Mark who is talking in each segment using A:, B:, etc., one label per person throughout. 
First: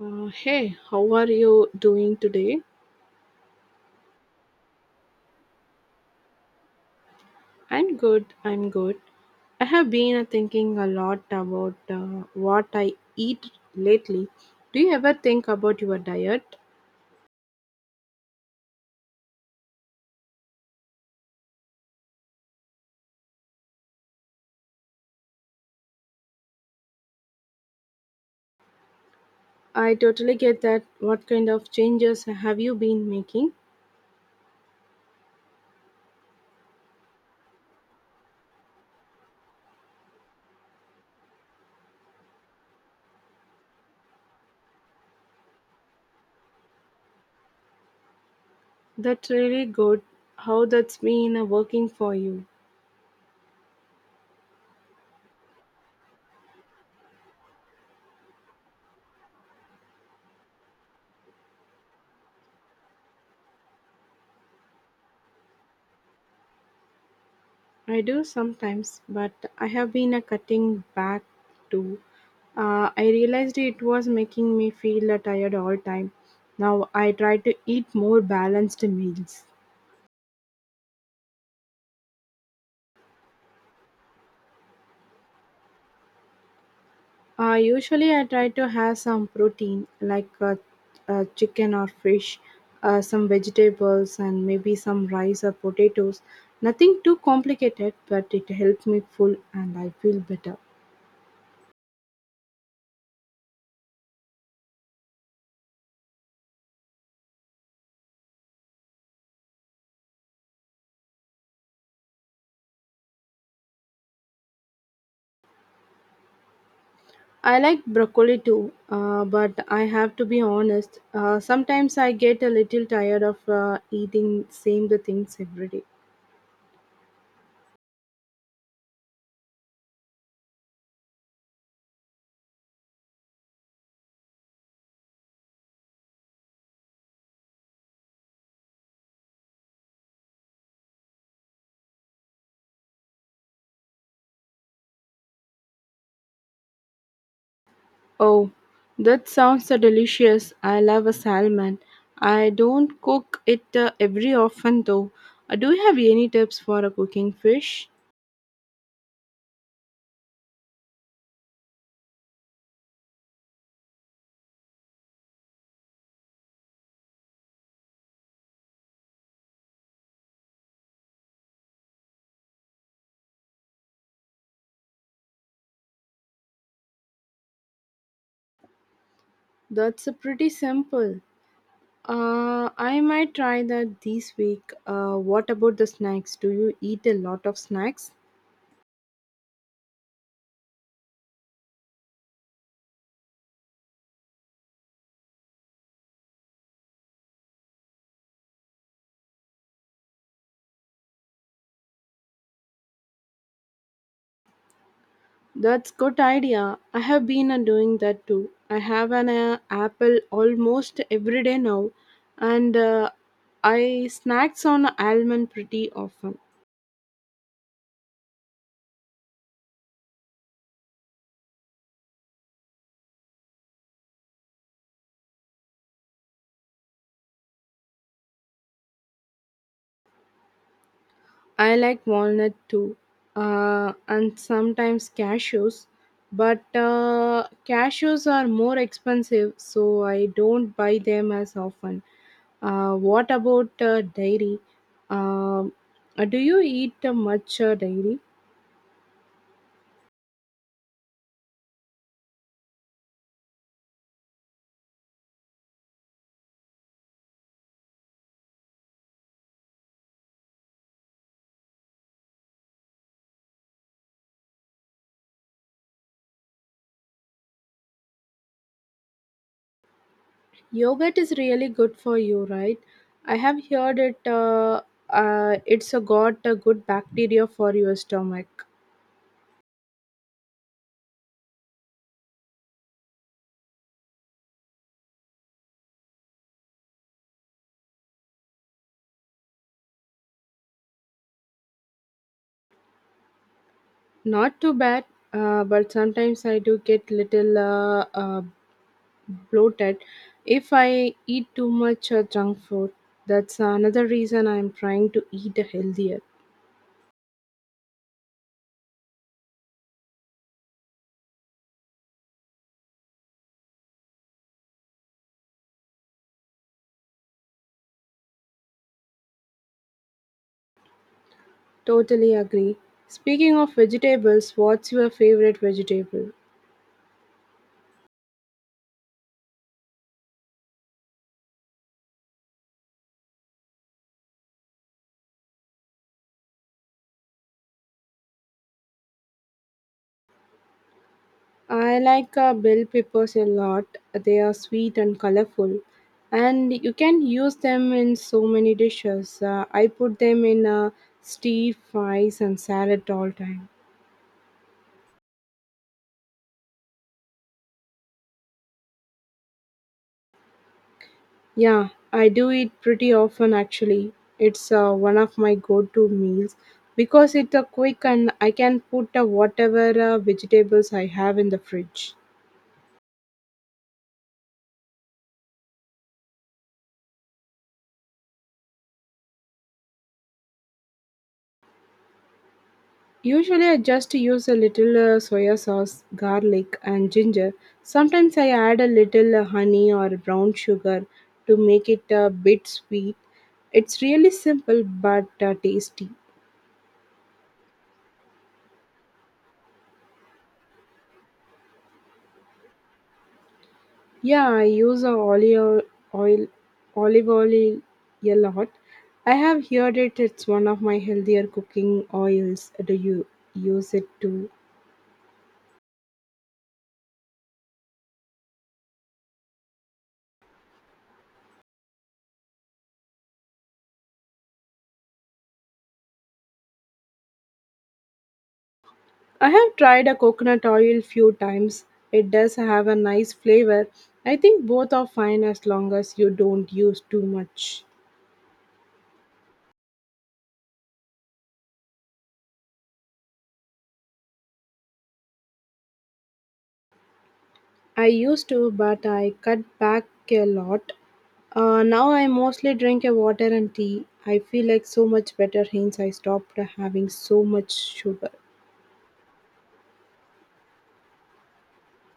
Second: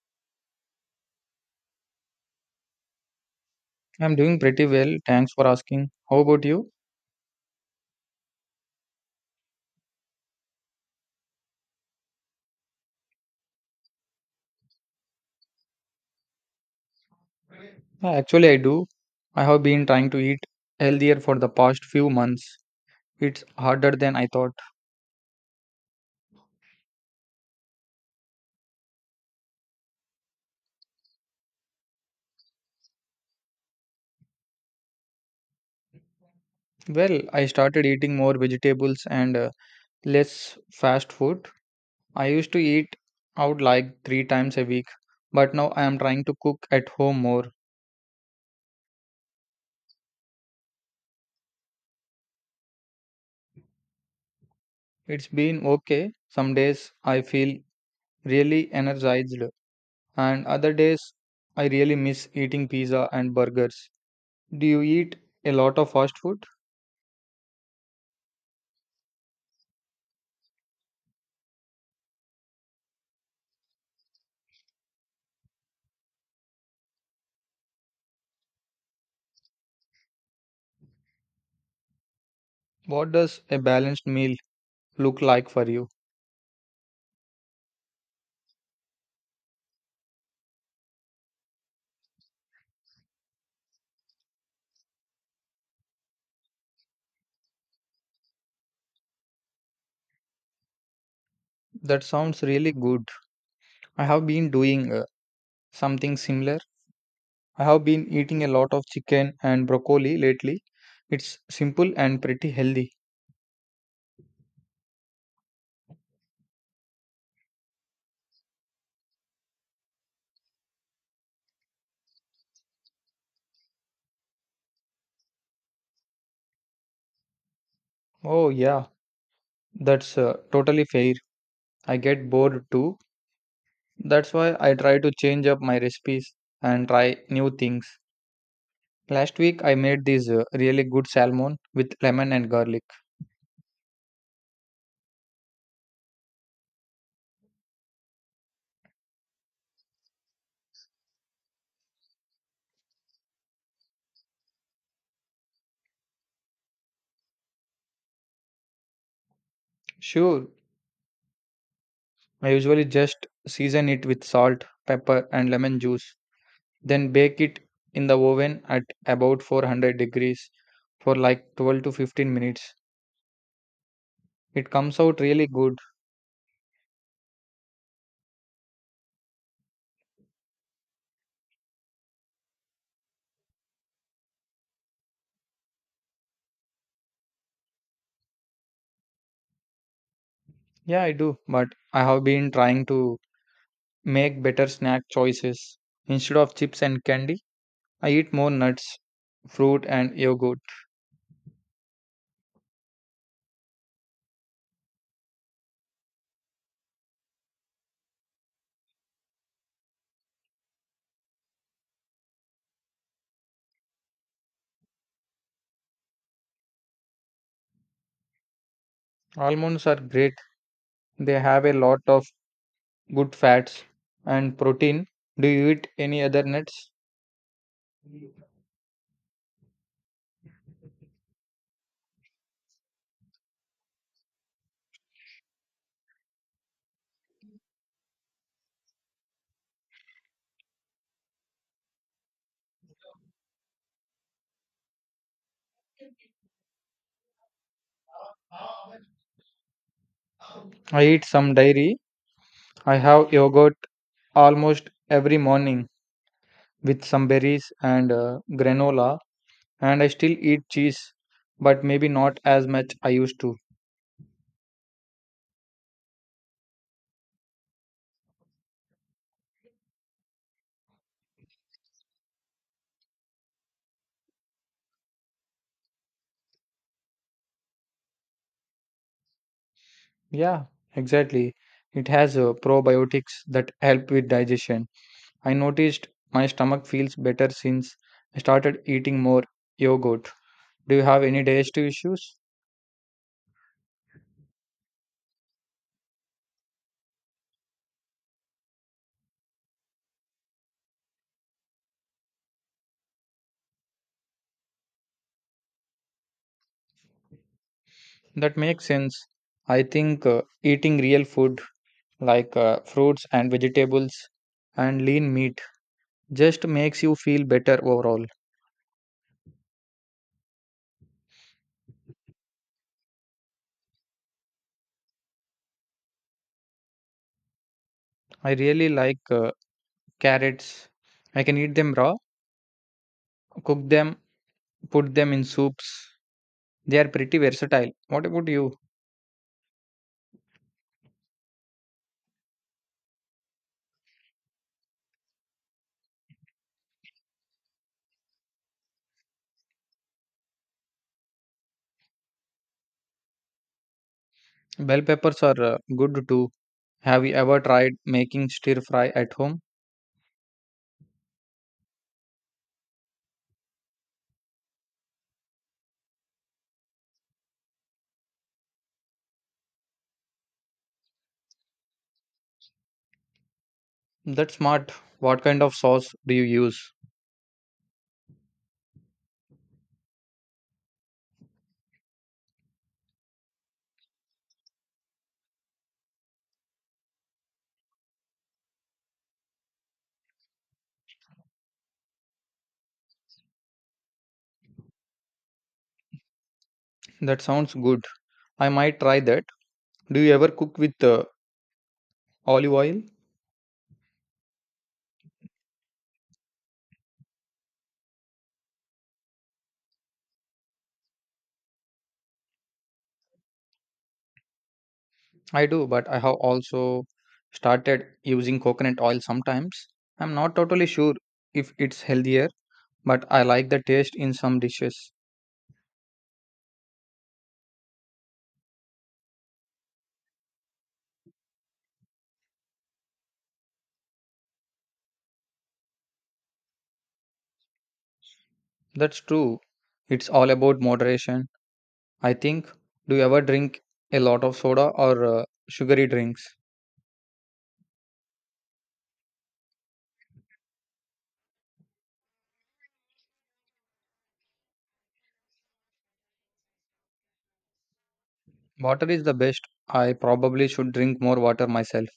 A: Hey, how are you doing today?
B: I'm doing pretty well. Thanks for asking. How about you?
A: I'm good, I'm good. I have been thinking a lot about what I eat lately. Do you ever think about your diet?
B: Actually, I do. I have been trying to eat healthier for the past few months. It's harder than I thought.
A: I totally get that. What kind of changes have you been making?
B: Well, I started eating more vegetables and less fast food. I used to eat out like three times a week, but now I am trying to cook at home more.
A: That's really good. How that's been working for you?
B: It's been okay. Some days I feel really energized, and other days I really miss eating pizza and burgers. Do you eat a lot of fast food?
A: I do sometimes, but I have been a cutting back too. I realized it was making me feel tired all time. Now I try to eat more balanced meals.
B: What does a balanced meal look like for you?
A: Usually I try to have some protein like chicken or fish, some vegetables and maybe some rice or potatoes. Nothing too complicated, but it helps me full and I feel better.
B: That sounds really good. I have been doing something similar. I have been eating a lot of chicken and broccoli lately. It's simple and pretty healthy.
A: I like broccoli too, but I have to be honest. Sometimes I get a little tired of eating same the things every day.
B: Oh, yeah, that's totally fair. I get bored too. That's why I try to change up my recipes and try new things. Last week I made this really good salmon with lemon and garlic.
A: Oh, that sounds so delicious. I love a salmon. I don't cook it every often though. Do you have any tips for cooking fish?
B: Sure, I usually just season it with salt, pepper, and lemon juice. Then bake it in the oven at about 400 degrees for like 12 to 15 minutes. It comes out really good.
A: That's pretty simple. I might try that this week. What about the snacks? Do you eat a lot of snacks?
B: Yeah, I do, but I have been trying to make better snack choices. Instead of chips and candy, I eat more nuts, fruit, and yogurt.
A: That's good idea. I have been doing that too. I have an apple almost every day now, and I snacks on almond pretty often.
B: Almonds are great. They have a lot of good fats and protein. Do you eat any other nuts?
A: I like walnut too, and sometimes cashews. But cashews are more expensive, so I don't buy them as often. What about dairy? Um, do you eat much dairy?
B: I eat some dairy. I have yogurt almost every morning, with some berries and granola, and I still eat cheese, but maybe not as much I used to.
A: Yogurt is really good for you, right? I have heard it. It's a got a good bacteria for your stomach.
B: Yeah, exactly, it has probiotics that help with digestion. I noticed my stomach feels better since I started eating more yogurt. Do you have any digestive issues?
A: Not too bad, but sometimes I do get little bloated if I eat too much junk food. That's another reason I'm trying to eat healthier.
B: That makes sense. I think eating real food like fruits and vegetables and lean meat just makes you feel better overall.
A: Totally agree. Speaking of vegetables, what's your favorite vegetable?
B: I really like carrots. I can eat them raw, cook them, put them in soups. They are pretty versatile. What about you?
A: I like bell peppers a lot. They are sweet and colorful, and you can use them in so many dishes. I put them in stew, fries, and salad all time.
B: Bell peppers are good too. Have you ever tried making stir fry at home?
A: Yeah, I do it pretty often actually. It's one of my go-to meals because it's quick and I can put whatever vegetables I have in the fridge.
B: That's smart. What kind of sauce do you use?
A: Usually, I just use a little soya sauce, garlic, and ginger. Sometimes I add a little honey or brown sugar to make it a bit sweet. It's really simple but tasty.
B: That sounds good. I might try that. Do you ever cook with olive oil?
A: Yeah, I use a oil, olive oil a lot. I have heard it. It's one of my healthier cooking oils. Do you use it too?
B: I do, but I have also started using coconut oil sometimes. I'm not totally sure if it's healthier, but I like the taste in some dishes.
A: I have tried a coconut oil few times. It does have a nice flavor. I think both are fine as long as you don't use too much.
B: That's true. It's all about moderation, I think. Do you ever drink a lot of soda or sugary drinks?
A: I used to, but I cut back a lot. Now I mostly drink a water and tea. I feel like so much better since I stopped having so much sugar.
B: Water is the best. I probably should drink more water myself.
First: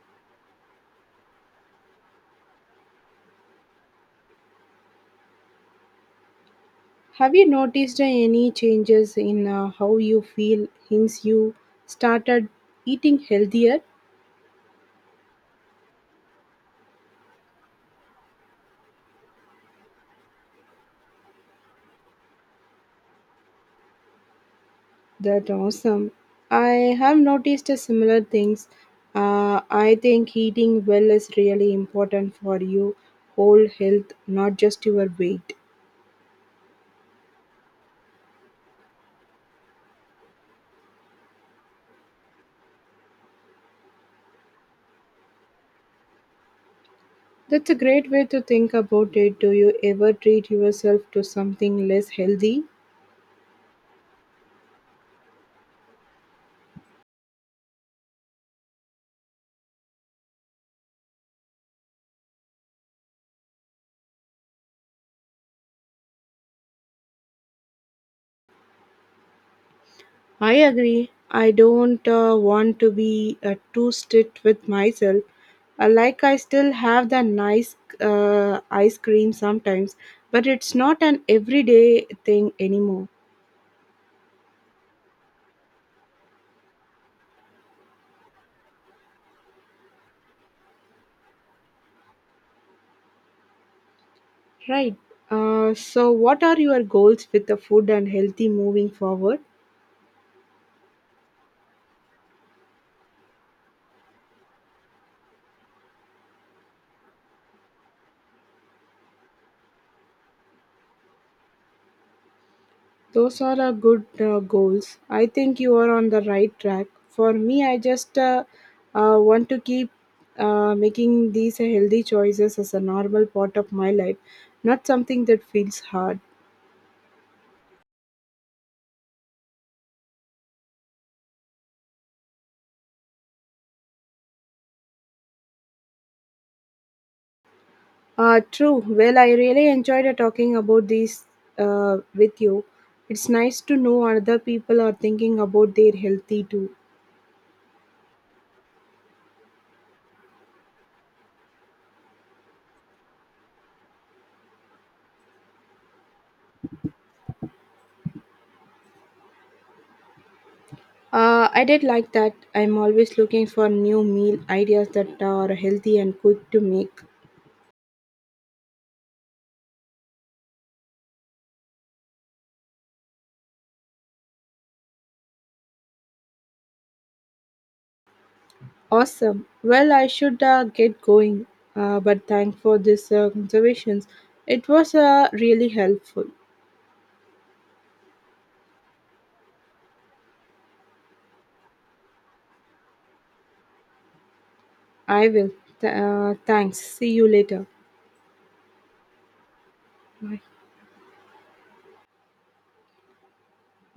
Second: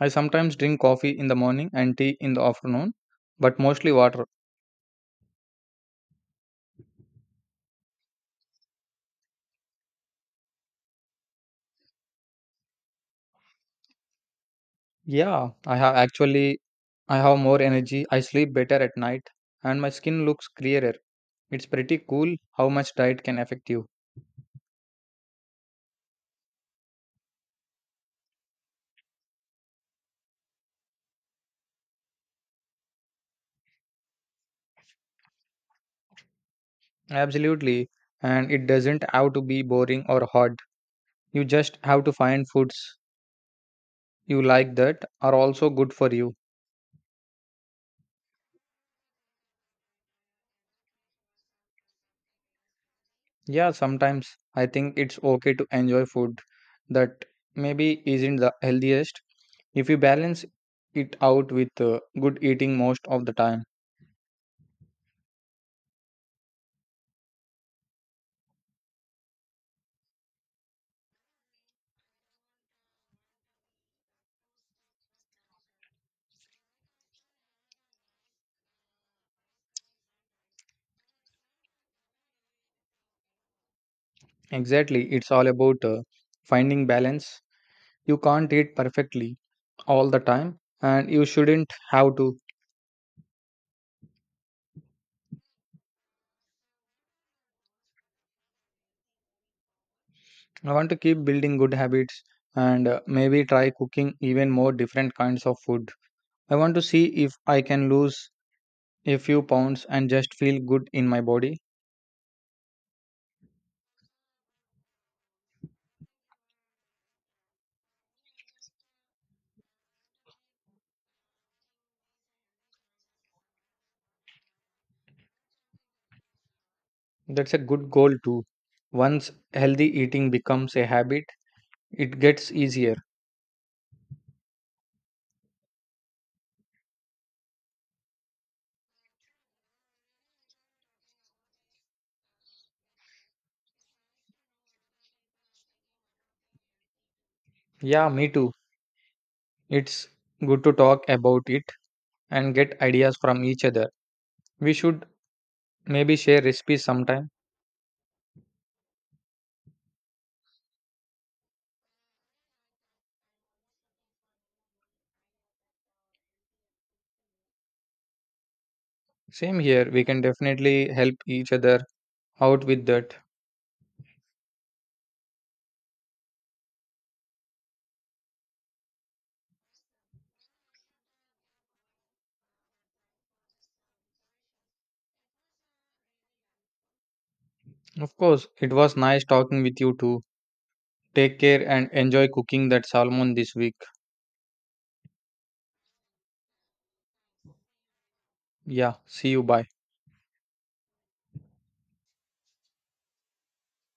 B: I sometimes drink coffee in the morning and tea in the afternoon, but mostly water.
A: Have you noticed any changes in how you feel since you started eating healthier?
B: Yeah, I have, actually. I have more energy, I sleep better at night, and my skin looks clearer. It's pretty cool how much diet can affect you.
A: That awesome. I have noticed a similar things. I think eating well is really important for you whole health, not just your weight.
B: Absolutely. And it doesn't have to be boring or hard. You just have to find foods you like that are also good for you.
A: That's a great way to think about it. Do you ever treat yourself to something less healthy?
B: Yeah, sometimes. I think it's okay to enjoy food that maybe isn't the healthiest if you balance it out with good eating most of the time.
A: I agree. I don't want to be too strict with myself. Like I still have the nice ice cream sometimes, but it's not an everyday thing anymore.
B: Exactly, it's all about finding balance. You can't eat perfectly all the time, and you shouldn't have to.
A: So, what are your goals with the food and healthy moving forward?
B: I want to keep building good habits and maybe try cooking even more different kinds of food. I want to see if I can lose a few pounds and just feel good in my body.
A: Those are a good goals. I think you are on the right track. For me, I just want to keep making these healthy choices as a normal part of my life, not something that feels hard.
B: That's a good goal too. Once healthy eating becomes a habit, it gets easier.
A: True. Well, I really enjoyed talking about these with you. It's nice to know other people are thinking about their healthy too.
B: Yeah, me too. It's good to talk about it and get ideas from each other. We should maybe share recipes sometime.
A: I did like that. I'm always looking for new meal ideas that are healthy and quick to make.
B: Same here, we can definitely help each other out with that.
A: Awesome. Well, I should get going, but thank for this conservations. It was really helpful.
B: Of course, it was nice talking with you too. Take care and enjoy cooking that salmon this week.
A: I will. Thanks. See you later.
B: Yeah, see you. Bye.
A: Bye.